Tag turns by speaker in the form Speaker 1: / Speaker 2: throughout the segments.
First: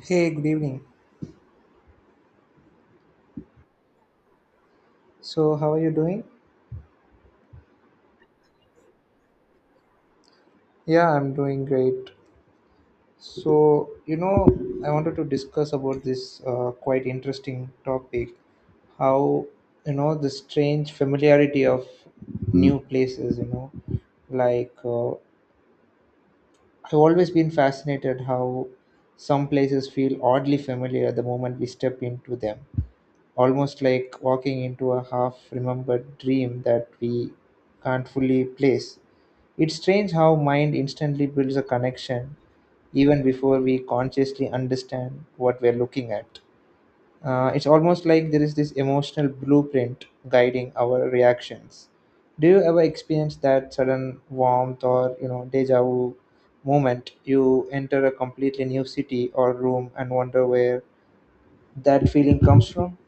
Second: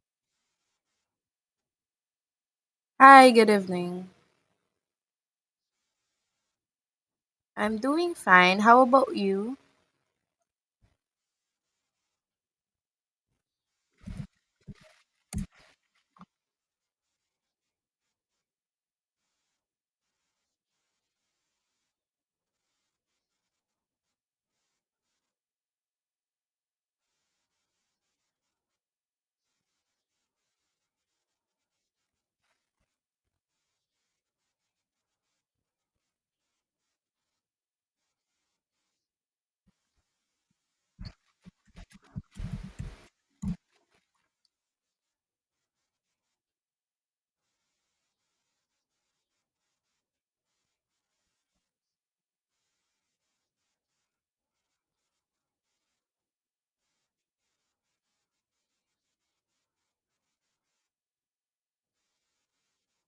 Speaker 1: Hey, good evening.
Speaker 2: Hi, good evening.
Speaker 1: So, how are you doing?
Speaker 2: I'm doing fine. How about you?
Speaker 1: Yeah, I'm doing great. So, you know, I wanted to discuss about this quite interesting topic how, the strange familiarity of new places, like uh, I've always been fascinated how some places feel oddly familiar the moment we step into them, almost like walking into a half remembered dream that we can't fully place. It's strange how mind instantly builds a connection even before we consciously understand what we're looking at. It's almost like there is this emotional blueprint guiding our reactions. Do you ever experience that sudden warmth or deja vu moment? You enter a completely new city or room and wonder where that feeling comes from.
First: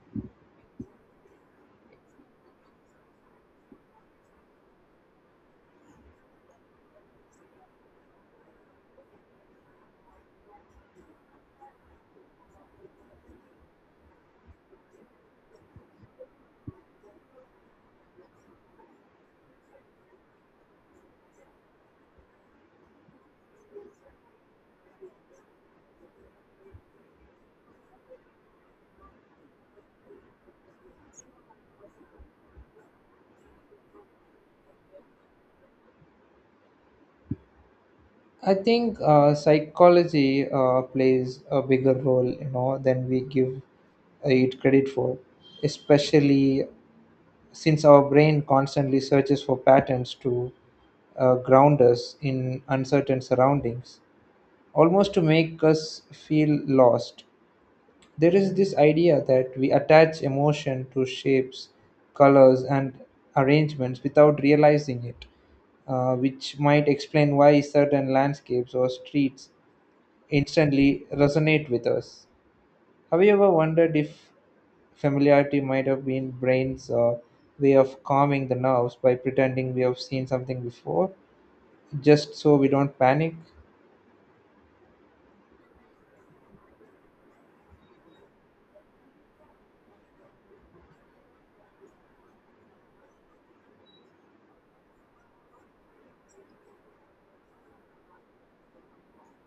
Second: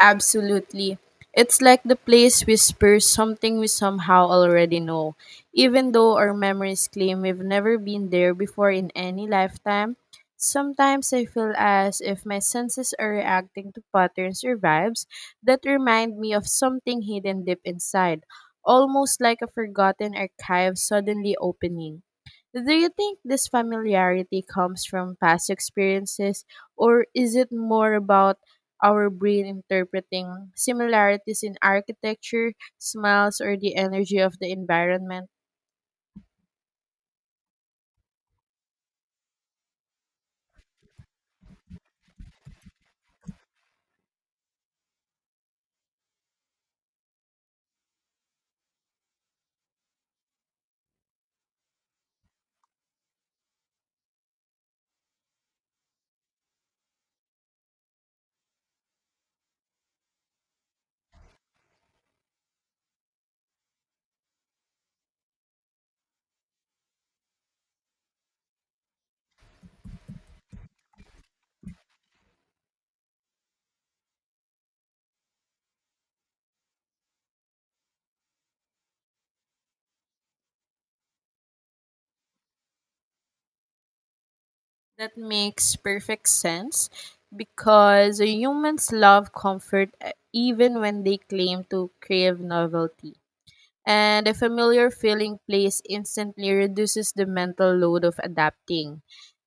Speaker 2: Absolutely. It's like the place whispers something we somehow already know. Even though our memories claim we've never been there before in any lifetime, sometimes I feel as if my senses are reacting to patterns or vibes that remind me of something hidden deep inside, almost like a forgotten archive suddenly opening. Do you think this familiarity comes from past experiences, or is it more about our brain interpreting similarities in architecture, smells, or the energy of the environment?
Speaker 1: I think psychology plays a bigger role, than we give it credit for, especially since our brain constantly searches for patterns to ground us in uncertain surroundings, almost to make us feel lost. There is this idea that we attach emotion to shapes, colors, and arrangements without realizing it, which might explain why certain landscapes or streets instantly resonate with us. Have you ever wondered if familiarity might have been brain's way of calming the nerves by pretending we have seen something before, just so we don't panic?
Speaker 2: That makes perfect sense because humans love comfort even when they claim to crave novelty. And a familiar feeling place instantly reduces the mental load of adapting.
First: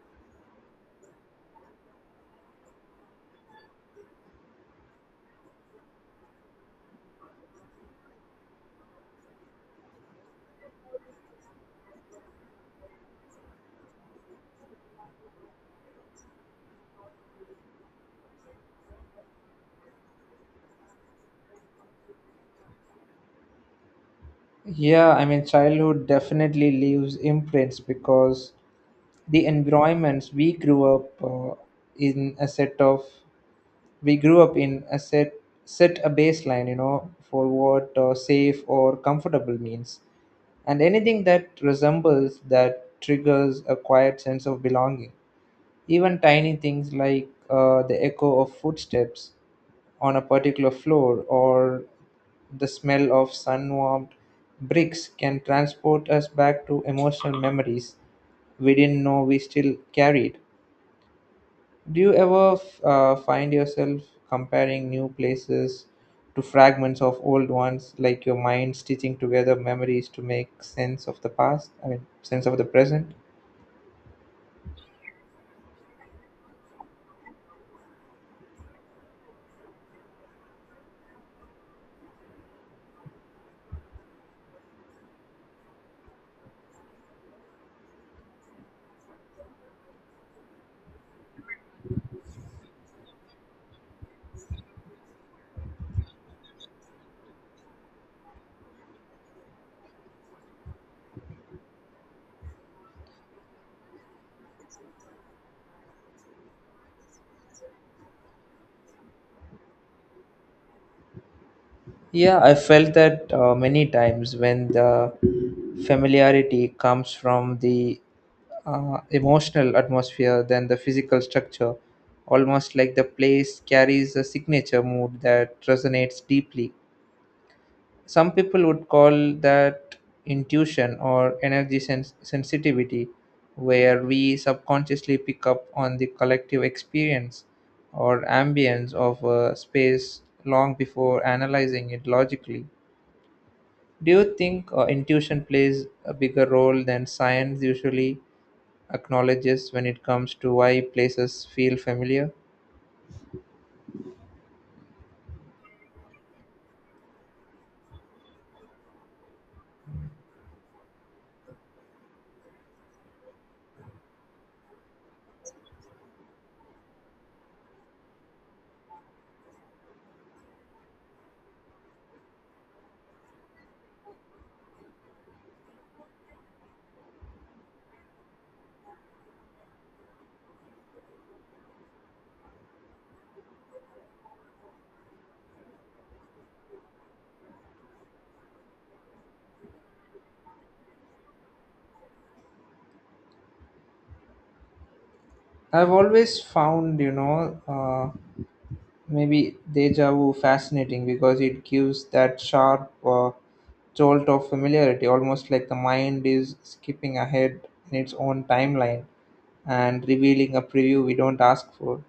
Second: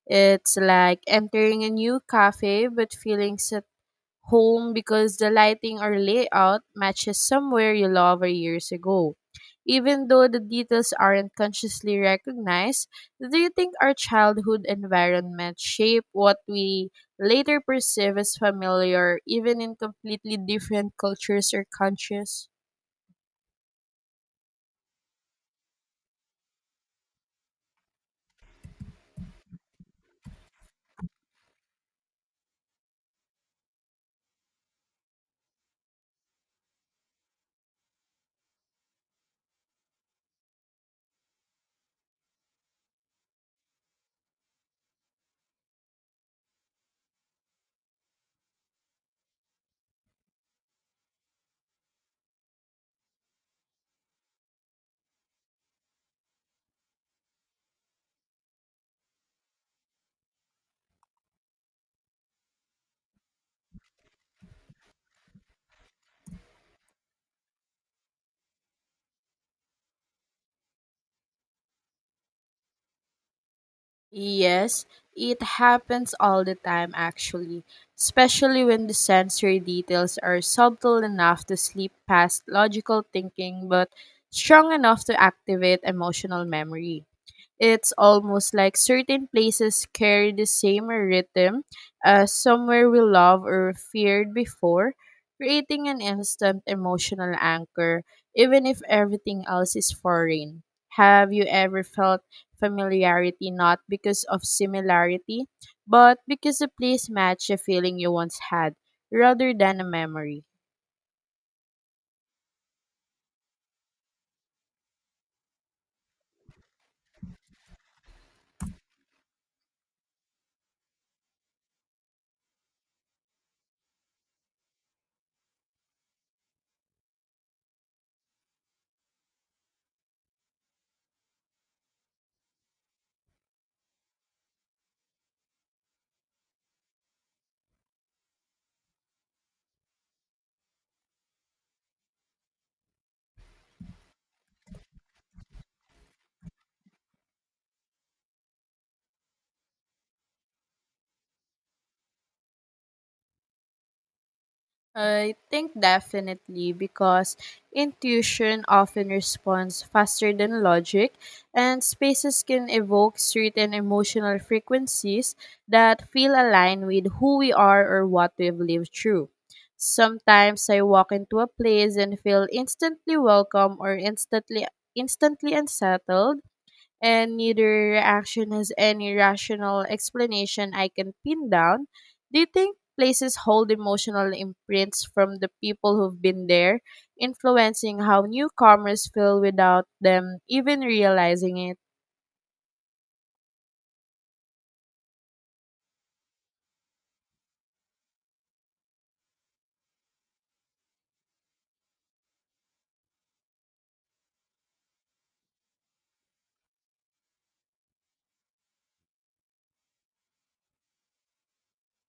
Speaker 2: It's like entering a new cafe but feeling set home because the lighting or layout matches somewhere you love or years ago. Even though the details aren't consciously recognized, do you think our childhood environment shape what we later perceive as familiar, even in completely different cultures or countries?
Speaker 1: Yeah, I mean, childhood definitely leaves imprints because the environments we grew up in a set of, we grew up in a set a baseline, for what safe or comfortable means, and anything that resembles that triggers a quiet sense of belonging. Even tiny things like the echo of footsteps on a particular floor or the smell of sun warmed bricks can transport us back to emotional memories we didn't know we still carried. Do you ever find yourself comparing new places to fragments of old ones, like your mind stitching together memories to make sense of the past, I mean, sense of the present?
Speaker 2: Yes, it happens all the time actually, especially when the sensory details are subtle enough to slip past logical thinking but strong enough to activate emotional memory. It's almost like certain places carry the same rhythm as somewhere we loved or feared before, creating an instant emotional anchor, even if everything else is foreign. Have you ever felt familiarity not because of similarity, but because the place matched a feeling you once had rather than a memory?
Speaker 1: Yeah, I felt that many times when the familiarity comes from the emotional atmosphere than the physical structure, almost like the place carries a signature mood that resonates deeply. Some people would call that intuition or energy sensitivity, where we subconsciously pick up on the collective experience or ambience of a space long before analyzing it logically. Do you think intuition plays a bigger role than science usually acknowledges when it comes to why places feel familiar?
Speaker 2: I think definitely, because intuition often responds faster than logic, and spaces can evoke certain emotional frequencies that feel aligned with who we are or what we've lived through. Sometimes I walk into a place and feel instantly welcome or instantly unsettled, and neither reaction has any rational explanation I can pin down. Do you think places hold emotional imprints from the people who've been there, influencing how newcomers feel without them even realizing it?
Speaker 1: I've always found, maybe deja vu fascinating because it gives that sharp jolt of familiarity, almost like the mind is skipping ahead in its own timeline and revealing a preview we don't ask for.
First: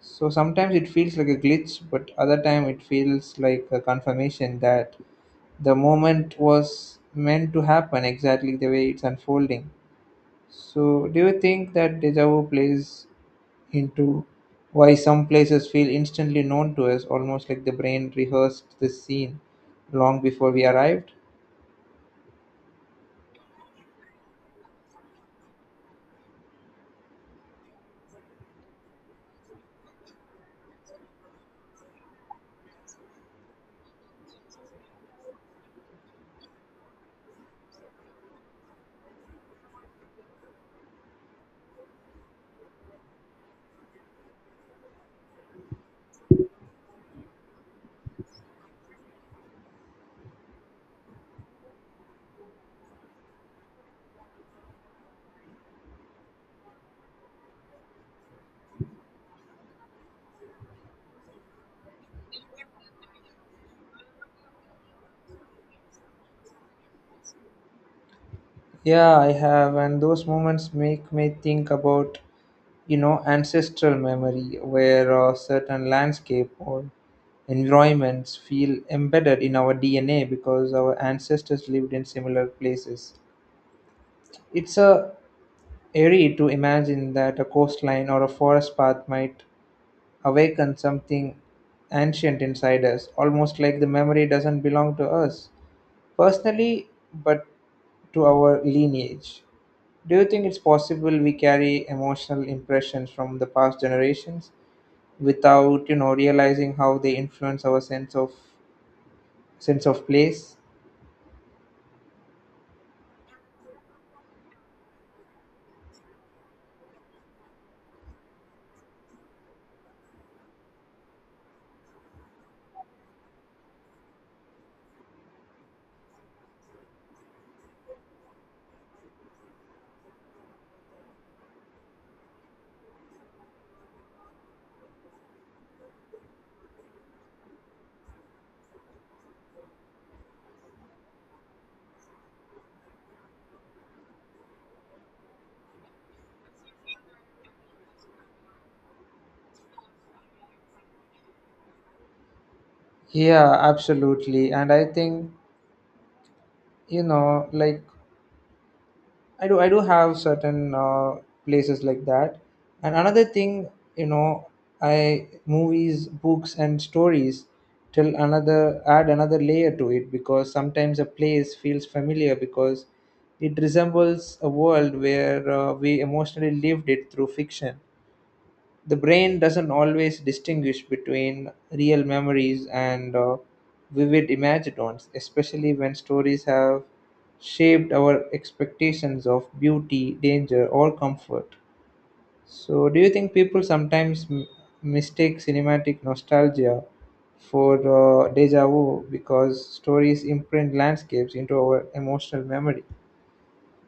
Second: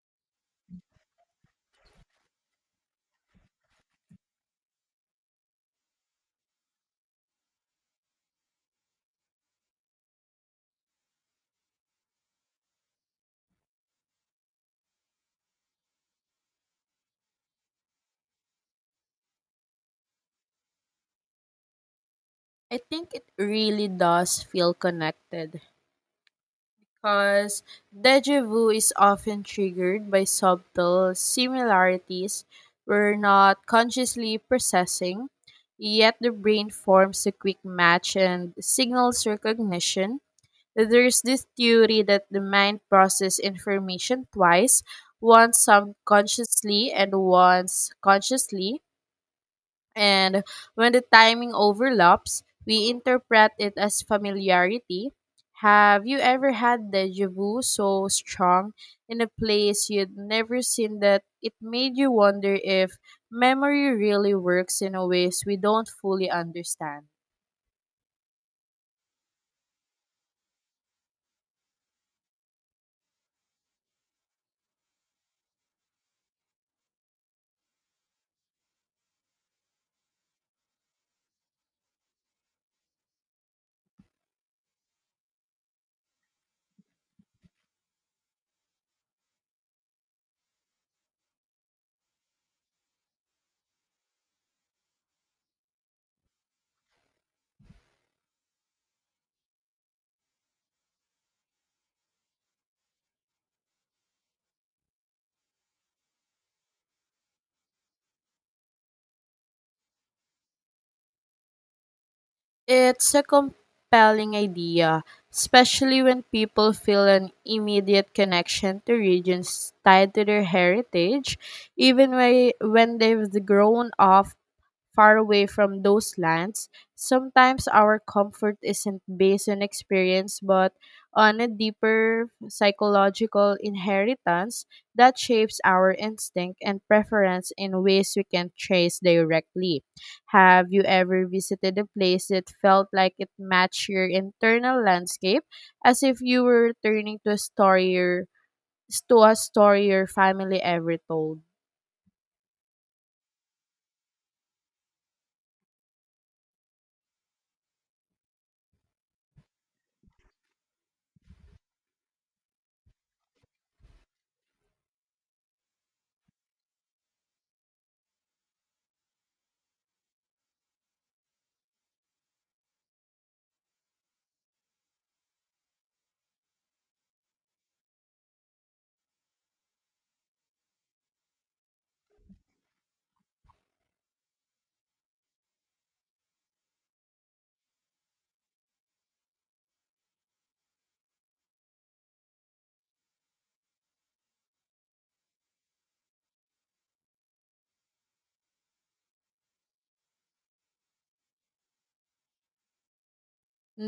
Speaker 1: So sometimes it feels like a glitch, but other time it feels like a confirmation that the moment was meant to happen exactly the way it's unfolding. So do you think that deja vu plays into why some places feel instantly known to us, almost like the brain rehearsed this scene long before we arrived.
Speaker 2: I think it really does feel connected because deja vu is often triggered by subtle similarities we're not consciously processing, yet the brain forms a quick match and signals recognition. There's this theory that the mind processes information twice, once subconsciously and once consciously, and when the timing overlaps, we interpret it as familiarity. Have you ever had deja vu so strong in a place you'd never seen that it made you wonder if memory really works in a ways we don't fully understand?
Speaker 1: Yeah, I have, and those moments make me think about ancestral memory, where a certain landscape or environments feel embedded in our DNA because our ancestors lived in similar places. It's a eerie to imagine that a coastline or a forest path might awaken something ancient inside us, almost like the memory doesn't belong to us personally, but to our lineage. Do you think it's possible we carry emotional impressions from the past generations without, realizing how they influence our sense of place?
Speaker 2: It's a compelling idea, especially when people feel an immediate connection to regions tied to their heritage, even when they've grown up far away from those lands. Sometimes our comfort isn't based on experience but on a deeper psychological inheritance that shapes our instinct and preference in ways we can trace directly. Have you ever visited a place that felt like it matched your internal landscape, as if you were returning to to a story your family ever told?
Speaker 1: Yeah, absolutely. And I think, you know, like I do have certain places like that. And another thing, you know, I movies, books, and stories till another add another layer to it because sometimes a place feels familiar because it resembles a world where we emotionally lived it through fiction. The brain doesn't always distinguish between real memories and vivid imagined ones, especially when stories have shaped our expectations of beauty, danger, or comfort. So, do you think people sometimes mistake cinematic nostalgia for deja vu because stories imprint landscapes into our emotional memory?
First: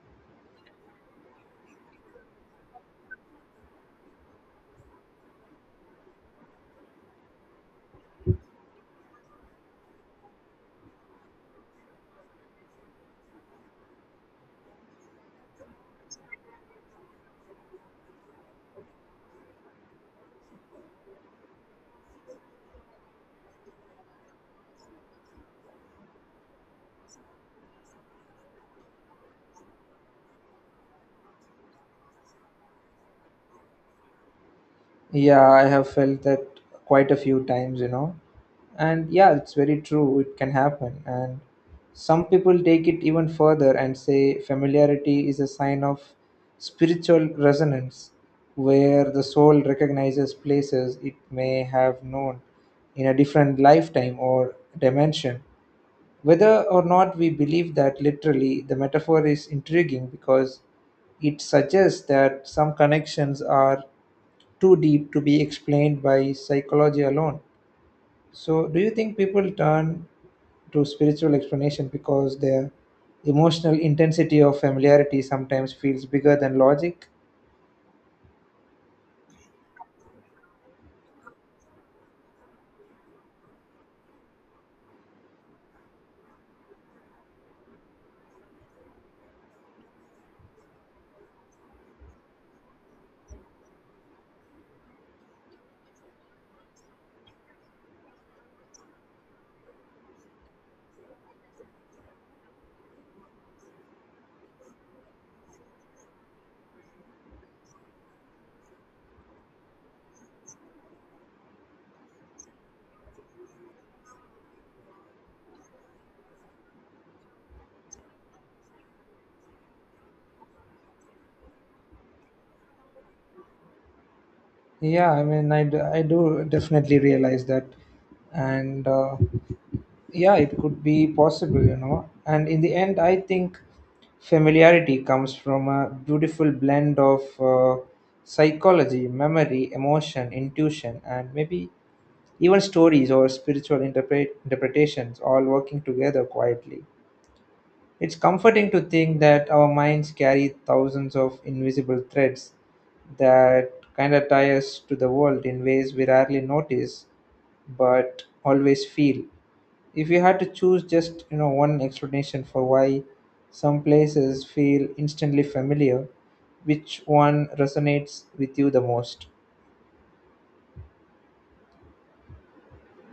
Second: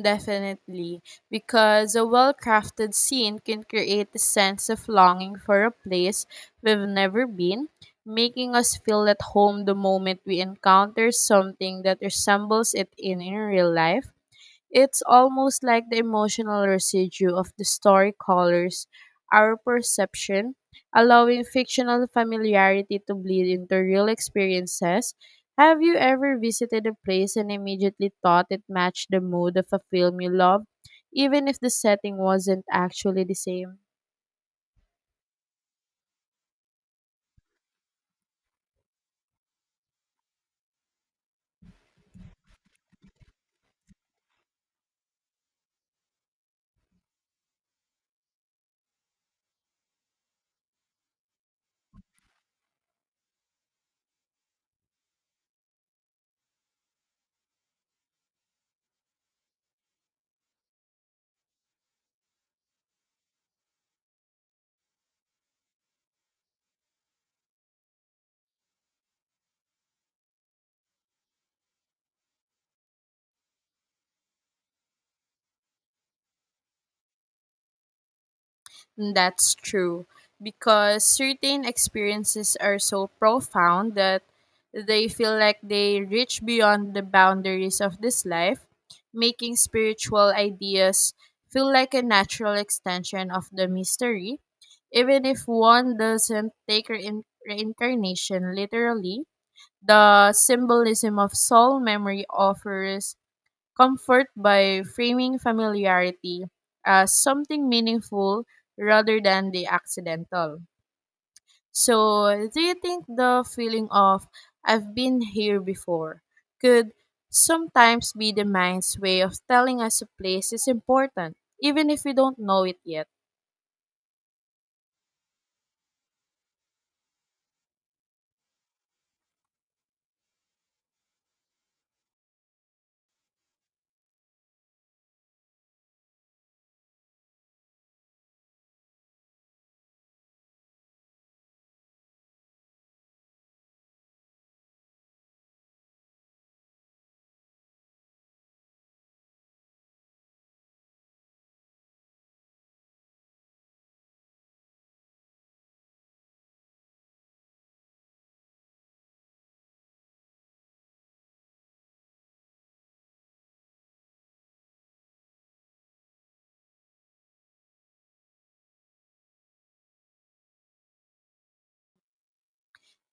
Speaker 2: Definitely, because a well crafted scene can create a sense of longing for a place we've never been, making us feel at home the moment we encounter something that resembles it in real life. It's almost like the emotional residue of the story colors our perception, allowing fictional familiarity to bleed into real experiences. Have you ever visited a place and immediately thought it matched the mood of a film you loved, even if the setting wasn't actually the same?
Speaker 1: Yeah, I have felt that quite a few times, And yeah, it's very true, it can happen. And some people take it even further and say familiarity is a sign of spiritual resonance, where the soul recognizes places it may have known in a different lifetime or dimension. Whether or not we believe that literally, the metaphor is intriguing because it suggests that some connections are too deep to be explained by psychology alone. So, do you think people turn to spiritual explanation because their emotional intensity of familiarity sometimes feels bigger than logic?
Speaker 2: Mm, that's true, because certain experiences are so profound that they feel like they reach beyond the boundaries of this life, making spiritual ideas feel like a natural extension of the mystery. Even if one doesn't take reincarnation literally, the symbolism of soul memory offers comfort by framing familiarity as something meaningful rather than the accidental. So, do you think the feeling of "I've been here before" could sometimes be the mind's way of telling us a place is important, even if we don't know it yet?
Speaker 1: Yeah, I mean, I do definitely realize that. And yeah, it could be possible, and in the end I think familiarity comes from a beautiful blend of psychology, memory, emotion, intuition, and maybe even stories or spiritual interpretations, all working together quietly. It's comforting to think that our minds carry thousands of invisible threads that kind of tie us to the world in ways we rarely notice but always feel. If you had to choose just one explanation for why some places feel instantly familiar, which one resonates with you the most?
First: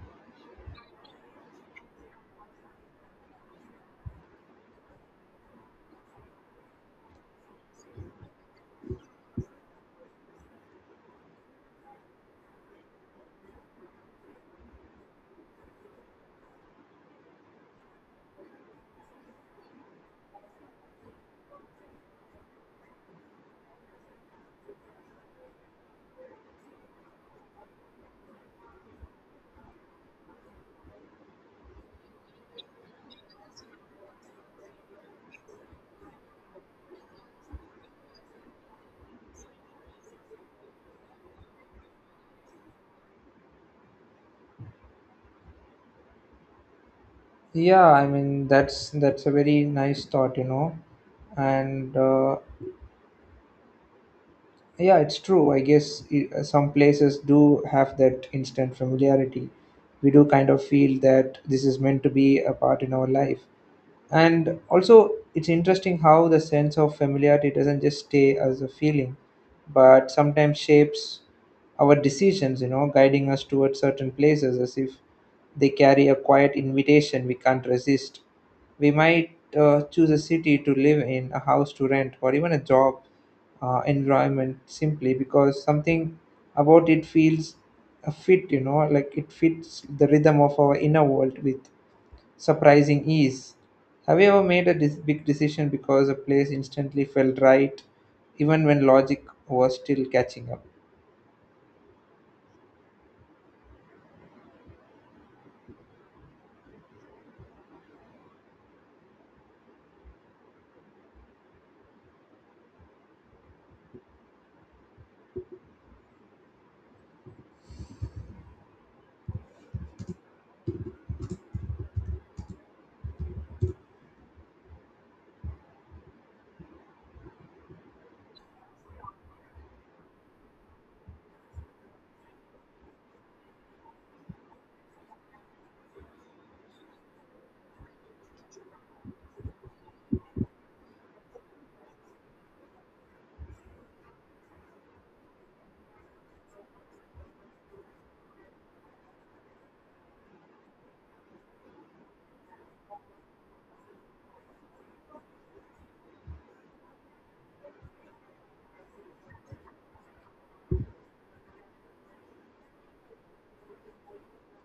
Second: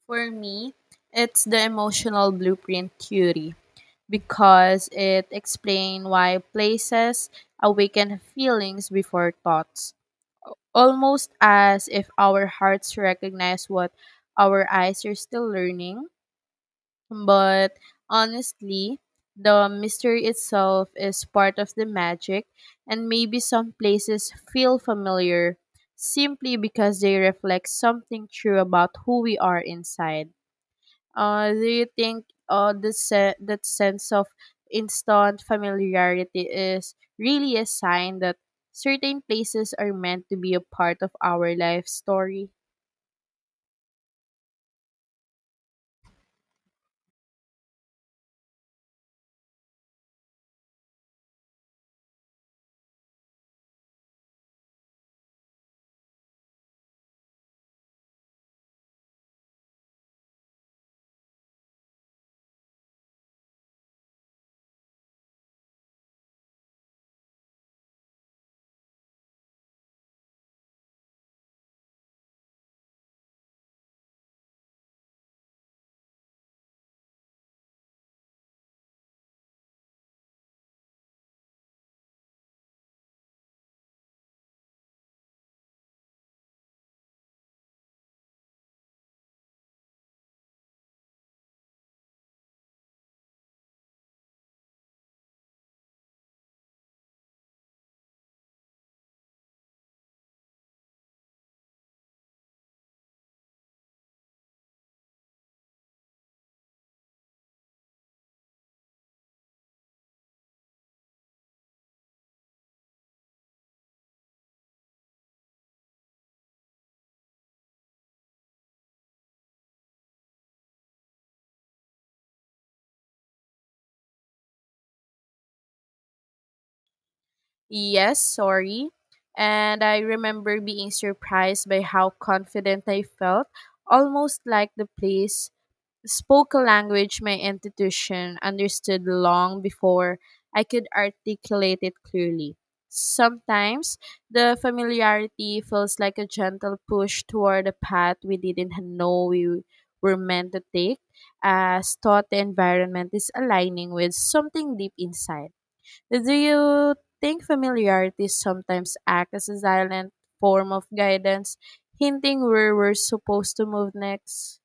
Speaker 2: For me, it's the emotional blueprint theory, because it explains why places awaken feelings before thoughts, almost as if our hearts recognize what our eyes are still learning. But honestly, the mystery itself is part of the magic, and maybe some places feel familiar simply because they reflect something true about who we are inside. Do you think that sense of instant familiarity is really a sign that certain places are meant to be a part of our life story?
Speaker 1: Yeah, I mean, that's a very nice thought, and yeah, it's true. Some places do have that instant familiarity. We do kind of feel that this is meant to be a part in our life. And also, it's interesting how the sense of familiarity doesn't just stay as a feeling, but sometimes shapes our decisions, guiding us towards certain places as if they carry a quiet invitation we can't resist. We might choose a city to live in, a house to rent, or even a job environment simply because something about it feels a fit, like it fits the rhythm of our inner world with surprising ease. Have you ever made a big decision because a place instantly felt right, even when logic was still catching up?
Speaker 2: Yes, sorry. And I remember being surprised by how confident I felt, almost like the place spoke a language my intuition understood long before I could articulate it clearly. Sometimes the familiarity feels like a gentle push toward a path we didn't know we were meant to take, as thought the environment is aligning with something deep inside. Do you think familiarity sometimes acts as a silent form of guidance, hinting where we're supposed to move next?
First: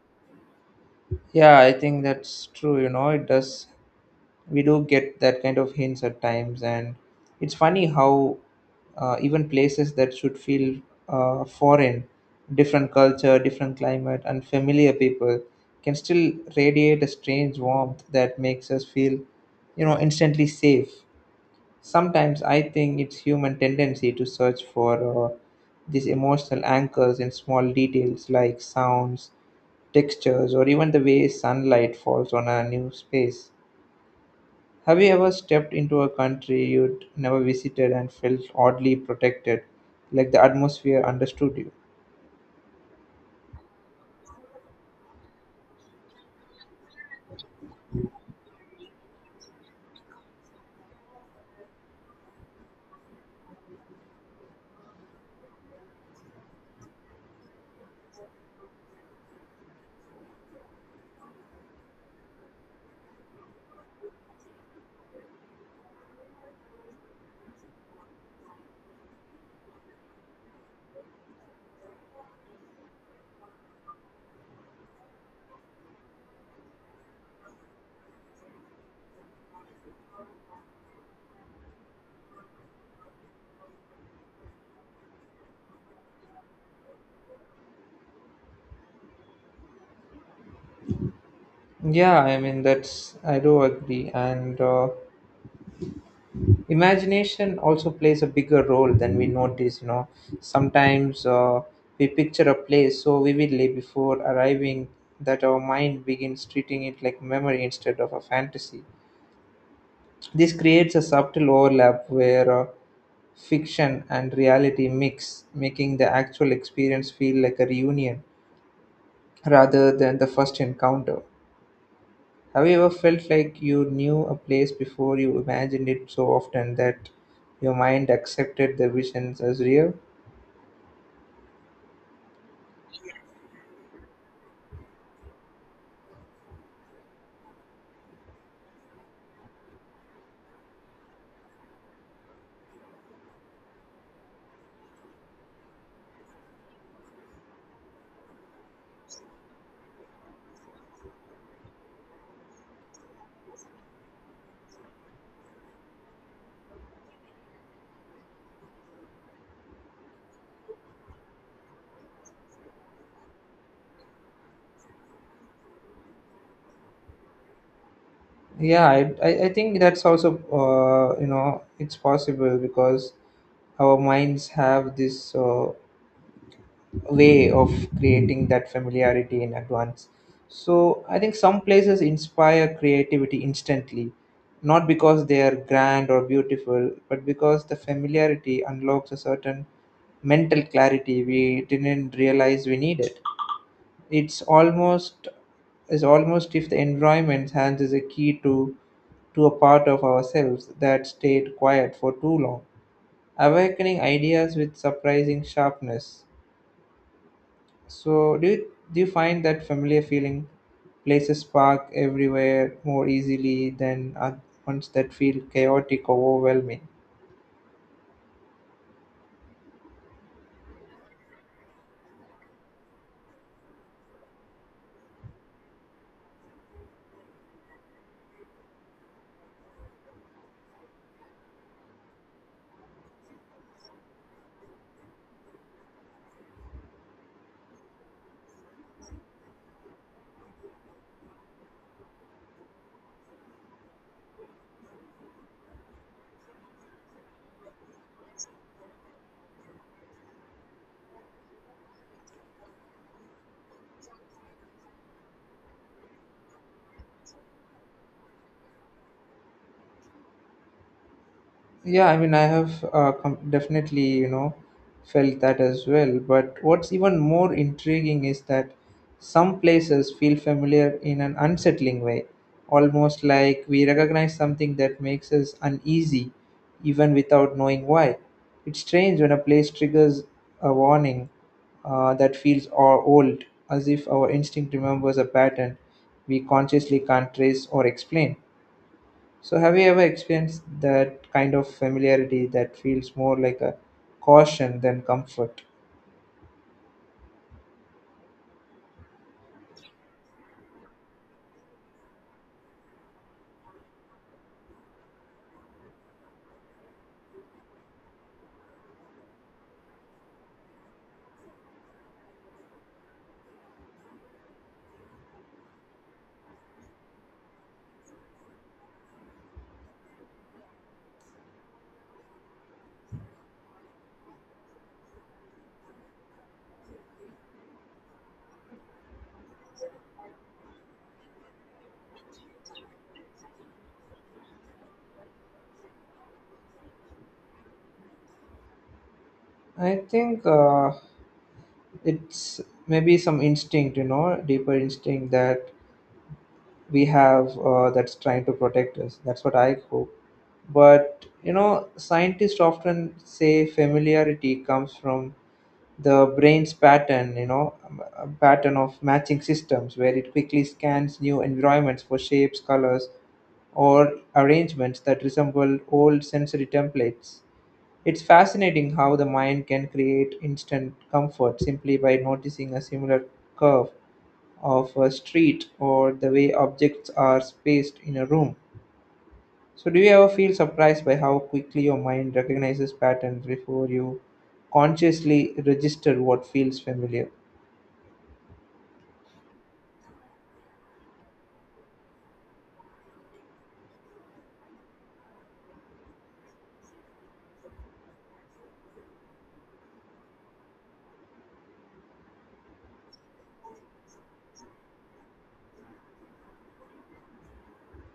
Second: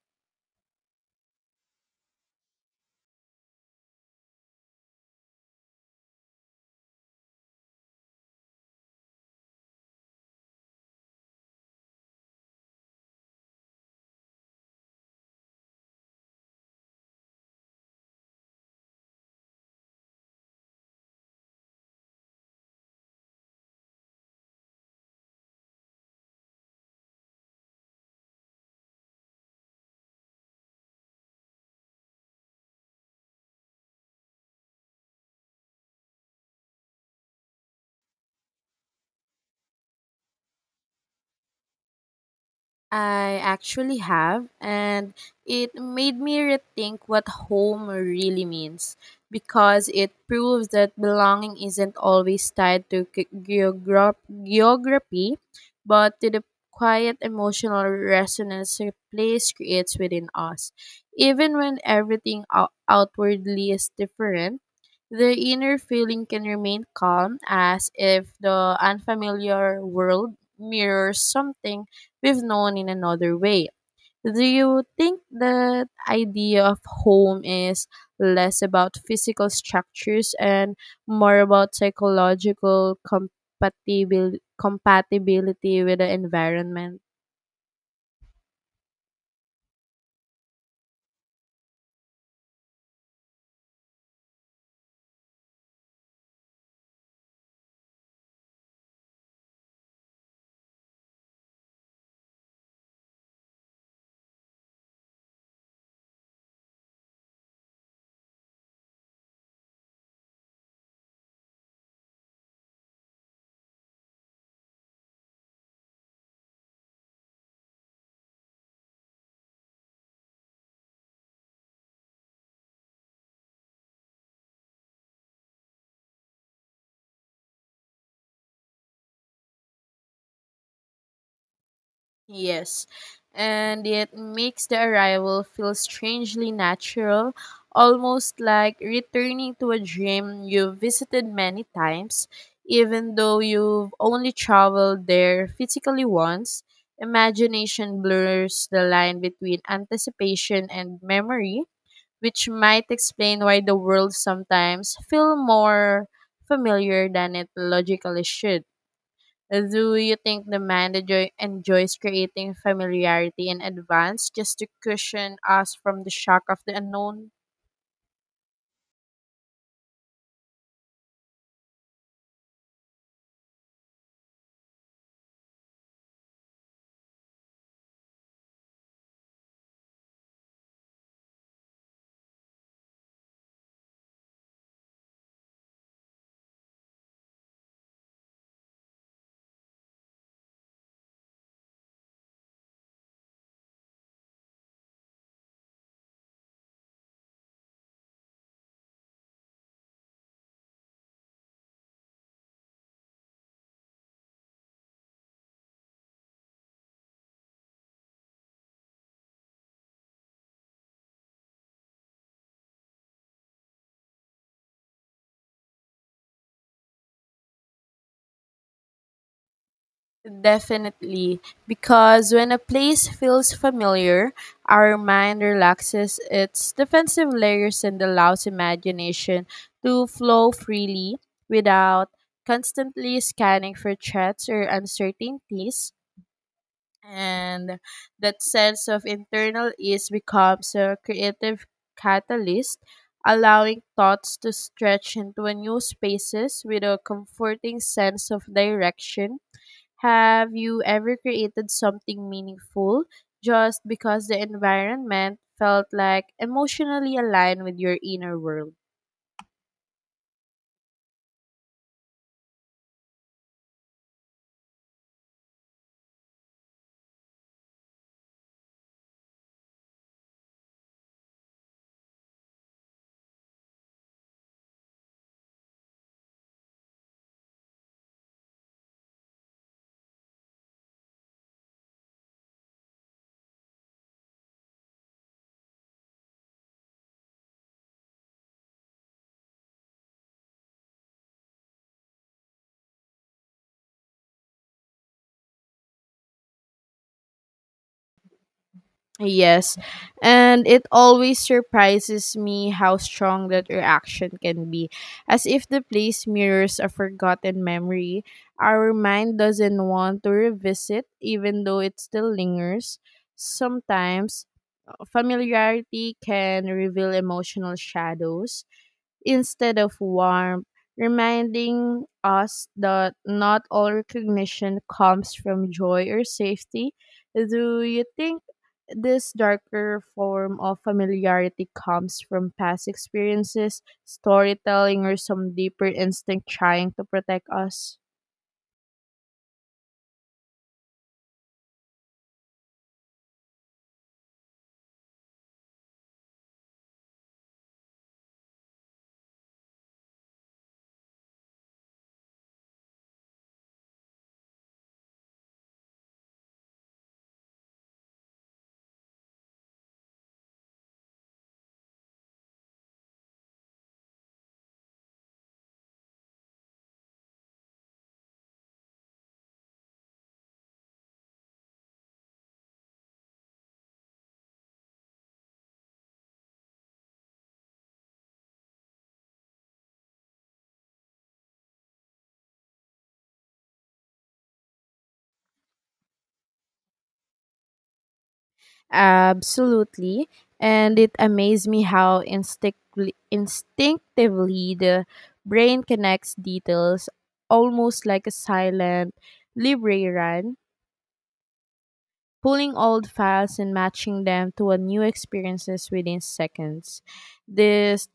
Speaker 1: Yeah, I think that's true. You know, it does. We do get that kind of hints at times, and it's funny how even places that should feel foreign, different culture, different climate, unfamiliar people, can still radiate a strange warmth that makes us feel, instantly safe. Sometimes I think it's human tendency to search for these emotional anchors in small details like sounds, textures, or even the way sunlight falls on a new space. Have you ever stepped into a country you'd never visited and felt oddly protected, like the atmosphere understood you?
Speaker 2: I actually have, and it made me rethink what home really means, because it proves that belonging isn't always tied to geography but to the quiet emotional resonance a place creates within us. Even when everything outwardly is different, the inner feeling can remain calm, as if the unfamiliar world mirrors something we've known in another way. Do you think the idea of home is less about physical structures and more about psychological compatibility with the environment?
Speaker 1: Yeah, I mean, that's, I do agree. And imagination also plays a bigger role than we notice. You know, sometimes we picture a place so vividly before arriving that our mind begins treating it like memory instead of a fantasy. This creates a subtle overlap where fiction and reality mix, making the actual experience feel like a reunion rather than the first encounter. Have you ever felt like you knew a place before you imagined it so often that your mind accepted the visions as real?
Speaker 2: Yes, and it makes the arrival feel strangely natural, almost like returning to a dream you've visited many times, even though you've only traveled there physically once. Imagination blurs the line between anticipation and memory, which might explain why the world sometimes feels more familiar than it logically should. Do you think the manager enjoys creating familiarity in advance just to cushion us from the shock of the unknown?
Speaker 1: Yeah, I think that's also, it's possible because our minds have this way of creating that familiarity in advance. So I think some places inspire creativity instantly, not because they are grand or beautiful, but because the familiarity unlocks a certain mental clarity we didn't realize we needed. It's almost is almost if the environment hands is a key to a part of ourselves that stayed quiet for too long, awakening ideas with surprising sharpness. So do you find that familiar feeling? Places park everywhere more easily than ones that feel chaotic or overwhelming.
Speaker 2: Definitely, because when a place feels familiar, our mind relaxes its defensive layers and allows imagination to flow freely without constantly scanning for threats or uncertainties. And that sense of internal ease becomes a creative catalyst, allowing thoughts to stretch into a new spaces with a comforting sense of direction. Have you ever created something meaningful just because the environment felt like emotionally aligned with your inner world?
Speaker 1: Yeah, I mean, I have definitely, felt that as well. But what's even more intriguing is that some places feel familiar in an unsettling way, almost like we recognize something that makes us uneasy, even without knowing why. It's strange when a place triggers a warning that feels or old, as if our instinct remembers a pattern we consciously can't trace or explain. So, have you ever experienced that kind of familiarity that feels more like a caution than comfort?
Speaker 2: Yes, and it always surprises me how strong that reaction can be, as if the place mirrors a forgotten memory our mind doesn't want to revisit, even though it still lingers. Sometimes familiarity can reveal emotional shadows instead of warmth, reminding us that not all recognition comes from joy or safety. Do you think this darker form of familiarity comes from past experiences, storytelling, or some deeper instinct trying to protect us?
Speaker 1: I think it's maybe some instinct, deeper instinct that we have that's trying to protect us. That's what I hope. But, you know, scientists often say familiarity comes from the brain's pattern you know pattern of matching systems where it quickly scans new environments for shapes, colors, or arrangements that resemble old sensory templates. It's fascinating how the mind can create instant comfort simply by noticing a similar curve of a street or the way objects are spaced in a room. So do you ever feel surprised by how quickly your mind recognizes patterns before you consciously register what feels familiar?
Speaker 2: Absolutely. And it amazed me how instinctively the brain connects details, almost like a silent librarian pulling old files and matching them to a new experiences within seconds. This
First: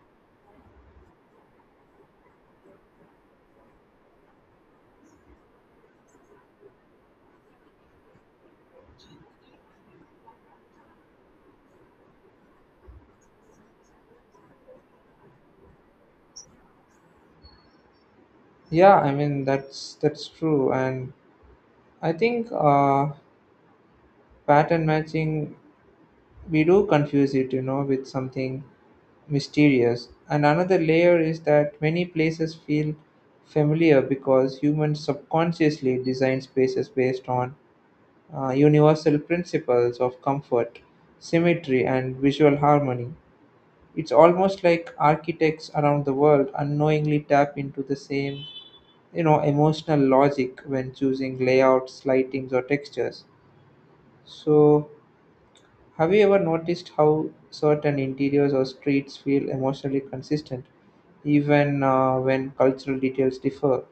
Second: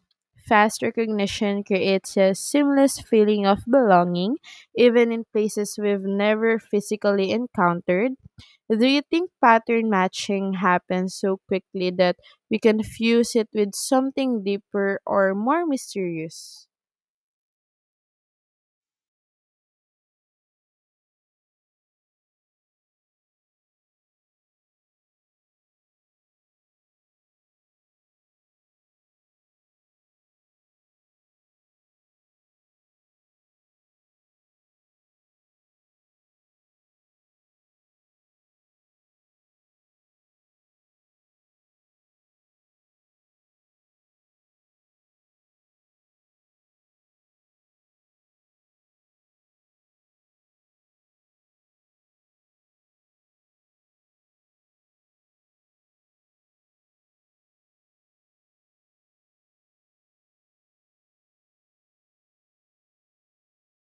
Speaker 2: fast recognition creates a seamless feeling of belonging, even in places we've never physically encountered. Do you think pattern matching happens so quickly that we confuse it with something deeper or more mysterious?
Speaker 1: Yeah, I mean that's true, and I think pattern matching, we do confuse it, you know, with something mysterious. And another layer is that many places feel familiar because humans subconsciously design spaces based on universal principles of comfort, symmetry, and visual harmony. It's almost like architects around the world unknowingly tap into the same, you know, emotional logic when choosing layouts, lightings, or textures. So have you ever noticed how certain interiors or streets feel emotionally consistent even when cultural details differ?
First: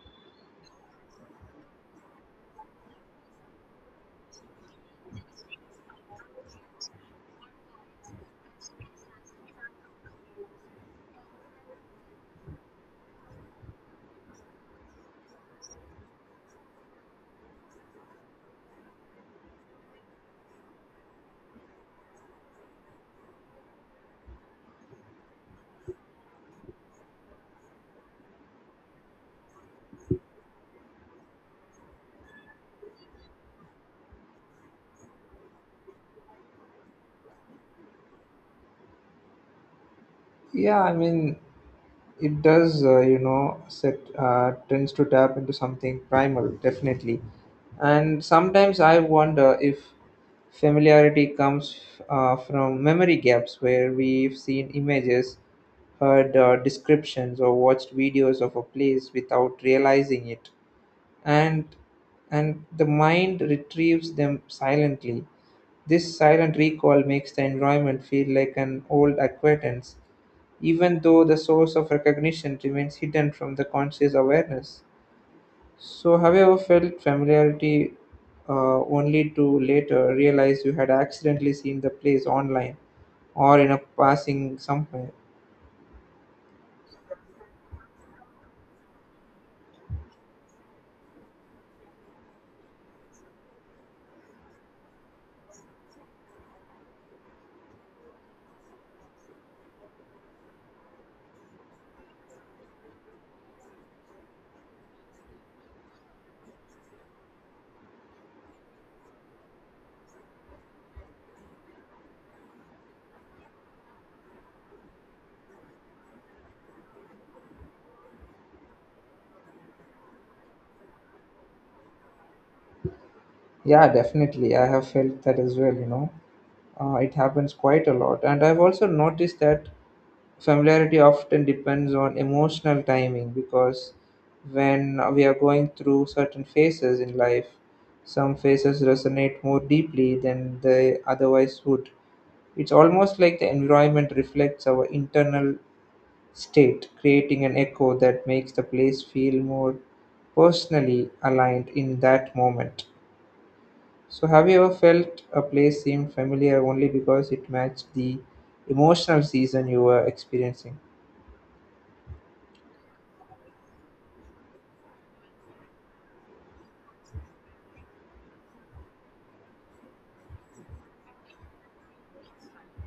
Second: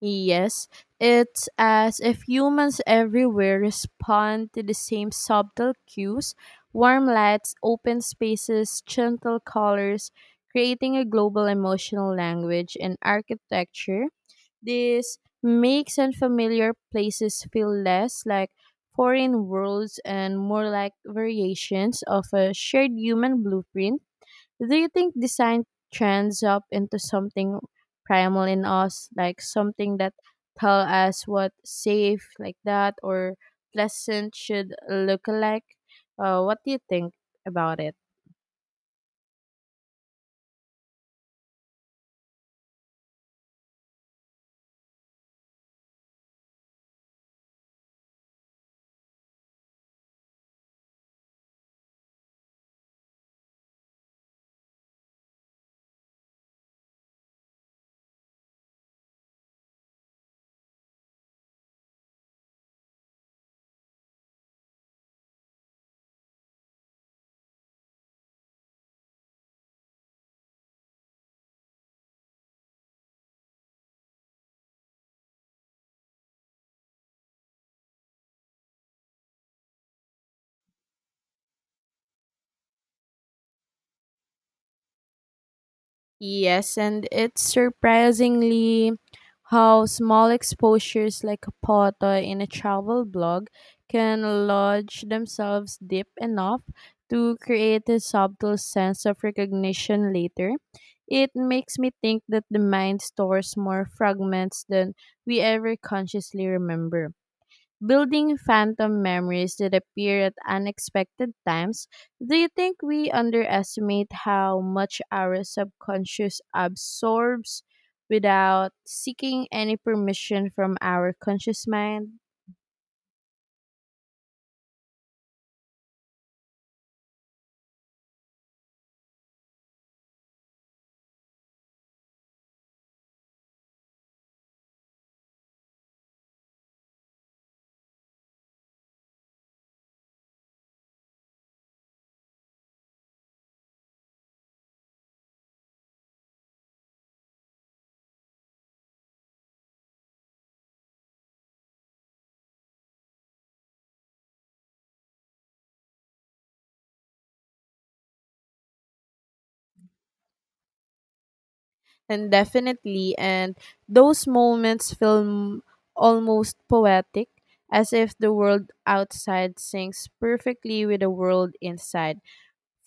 Speaker 2: Yes, it's as if humans everywhere respond to the same subtle cues: warm lights, open spaces, gentle colors, creating a global emotional language and architecture. This makes unfamiliar places feel less like foreign worlds and more like variations of a shared human blueprint. Do you think design trends up into something primal in us, like something that tell us what safe like that or pleasant should look like? What do you think about it?
Speaker 1: Yeah, I mean it does, you know, set tends to tap into something primal, definitely. And sometimes I wonder if familiarity comes from memory gaps where we've seen images, heard descriptions, or watched videos of a place without realizing it. And and the mind retrieves them silently. This silent recall makes the environment feel like an old acquaintance, even though the source of recognition remains hidden from the conscious awareness. So, have you ever felt familiarity only to later realize you had accidentally seen the place online or in a passing somewhere?
Speaker 2: Yes, and it's surprisingly how small exposures like a photo in a travel blog can lodge themselves deep enough to create a subtle sense of recognition later. It makes me think that the mind stores more fragments than we ever consciously remember, building phantom memories that appear at unexpected times. Do you think we underestimate how much our subconscious absorbs without seeking any permission from our conscious mind?
Speaker 1: Yeah, definitely. I have felt that as well, you know. It happens quite a lot. And I've also noticed that familiarity often depends on emotional timing because when we are going through certain phases in life, some phases resonate more deeply than they otherwise would. It's almost like the environment reflects our internal state, creating an echo that makes the place feel more personally aligned in that moment. So, have you ever felt a place seemed familiar only because it matched the emotional season you were experiencing?
Speaker 2: And definitely, and those moments feel almost poetic, as if the world outside syncs perfectly with the world inside,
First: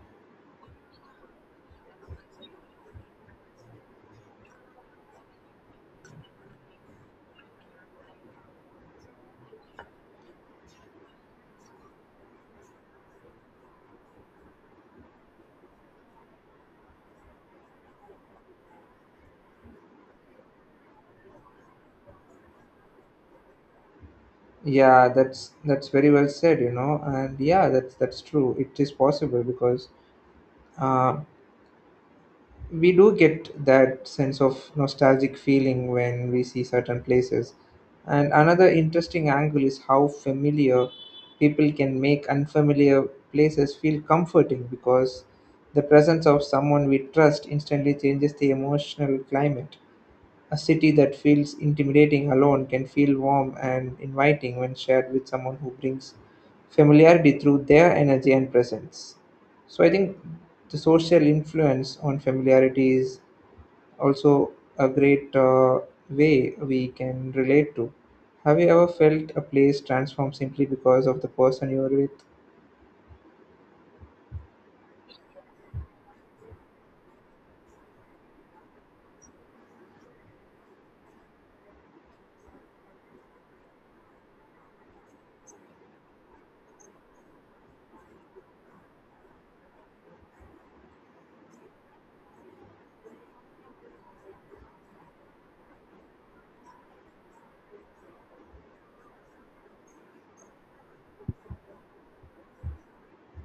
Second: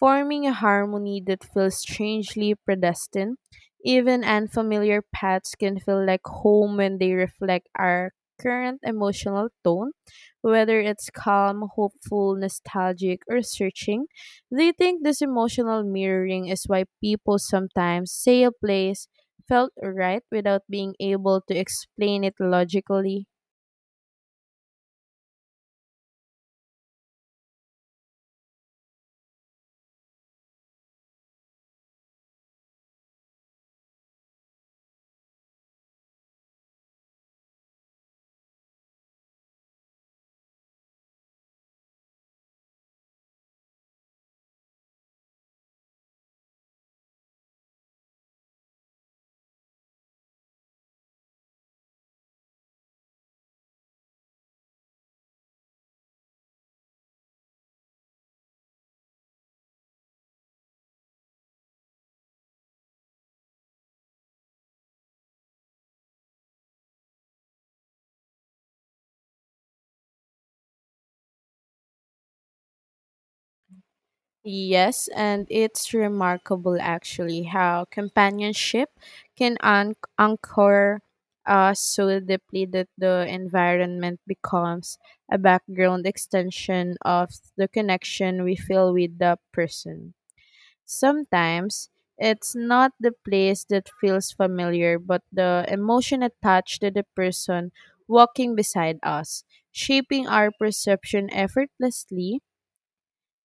Speaker 2: forming a harmony that feels strangely predestined. Even unfamiliar paths can feel like home when they reflect our current emotional tone, whether it's calm, hopeful, nostalgic, or searching. They think this emotional mirroring is why people sometimes say a place felt right without being able to explain it logically.
Speaker 1: Yeah, that's very well said, you know, and yeah, that's true. It is possible because uh, we do get that sense of nostalgic feeling when we see certain places. And another interesting angle is how familiar people can make unfamiliar places feel comforting because the presence of someone we trust instantly changes the emotional climate. A city that feels intimidating alone can feel warm and inviting when shared with someone who brings familiarity through their energy and presence. So I think the social influence on familiarity is also a great way we can relate to. Have you ever felt a place transform simply because of the person you are with?
Speaker 2: Yes, and it's remarkable actually how companionship can anchor us so deeply that the environment becomes a background extension of the connection we feel with the person. Sometimes it's not the place that feels familiar, but the emotion attached to the person walking beside us, shaping our perception effortlessly.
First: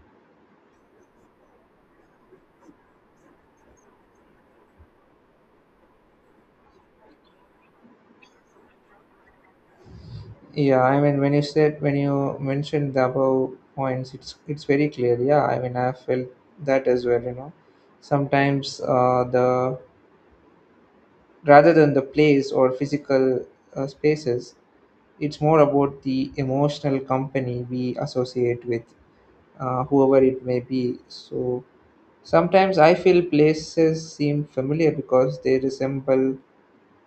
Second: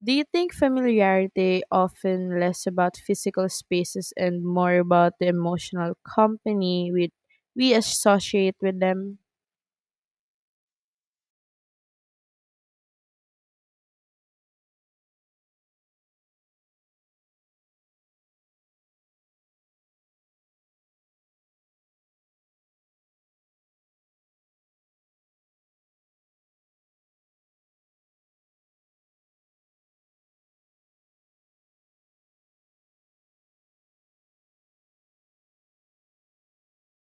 Speaker 2: Do you think familiarity often less about physical spaces and more about the emotional company we associate with them?
Speaker 1: Yeah, I mean, when you mentioned the above points, it's very clear. Yeah, I mean, I felt that as well. You know, sometimes the rather than the place or physical spaces, it's more about the emotional company we associate with, whoever it may be. So sometimes I feel places seem familiar because they resemble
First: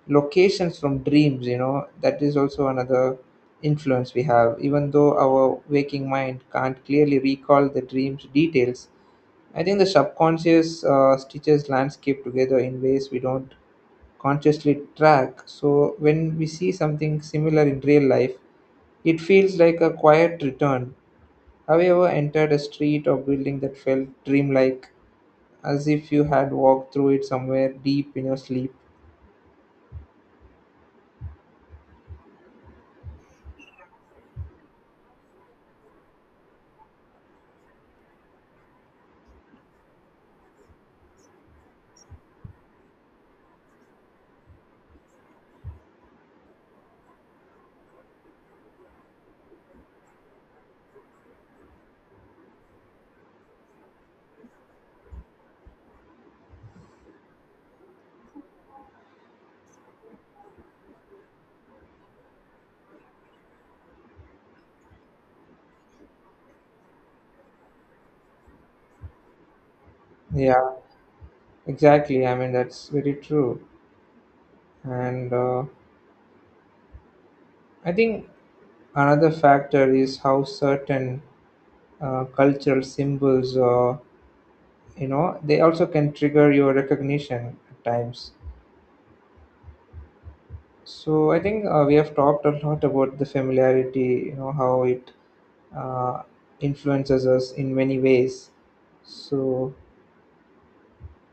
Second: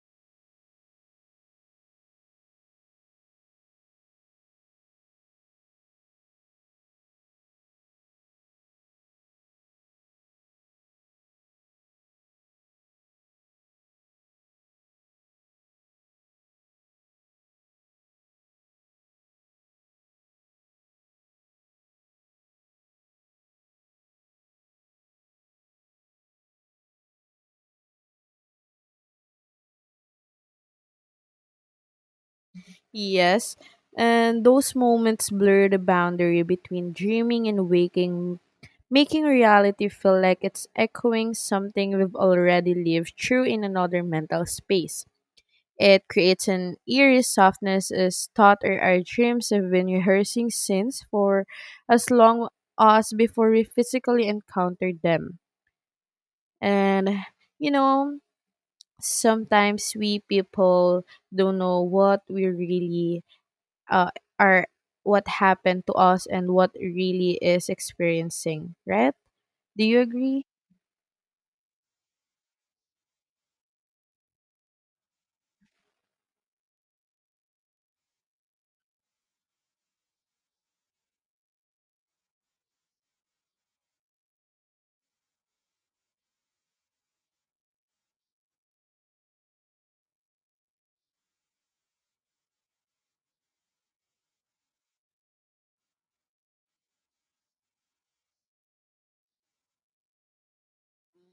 Speaker 1: locations from dreams, you know, that is also another influence we have, even though our waking mind can't clearly recall the dream's details. I think the subconscious stitches landscape together in ways we don't consciously track, so when we see something similar in real life, it feels like a quiet return. Have you ever entered a street or building that felt dreamlike, as if you had walked through it somewhere deep in your sleep?
Speaker 2: Yes, and those moments blur the boundary between dreaming and waking, making reality feel like it's echoing something we've already lived through in another mental space. It creates an eerie softness, as thought or our dreams have been rehearsing since for as long as before we physically encountered them. And you know, sometimes we people don't know what we really uh, are, what happened to us and what really is experiencing, right? Do you agree?
Speaker 1: Yeah, exactly, I mean that's very true. And I think another factor is how certain cultural symbols, you know, they also can trigger your recognition at times. So I think we have talked a lot about the familiarity, you know, how it uh, influences us in many ways. So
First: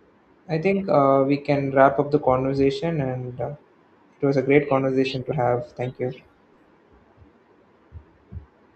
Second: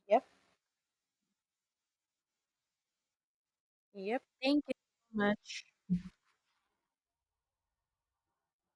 Speaker 2: Yep,
Speaker 1: I think we can wrap up the conversation, and
Speaker 2: yep.
Speaker 1: it was a
Speaker 2: Thank
Speaker 1: great
Speaker 2: you so
Speaker 1: conversation to
Speaker 2: much.
Speaker 1: have. Thank you.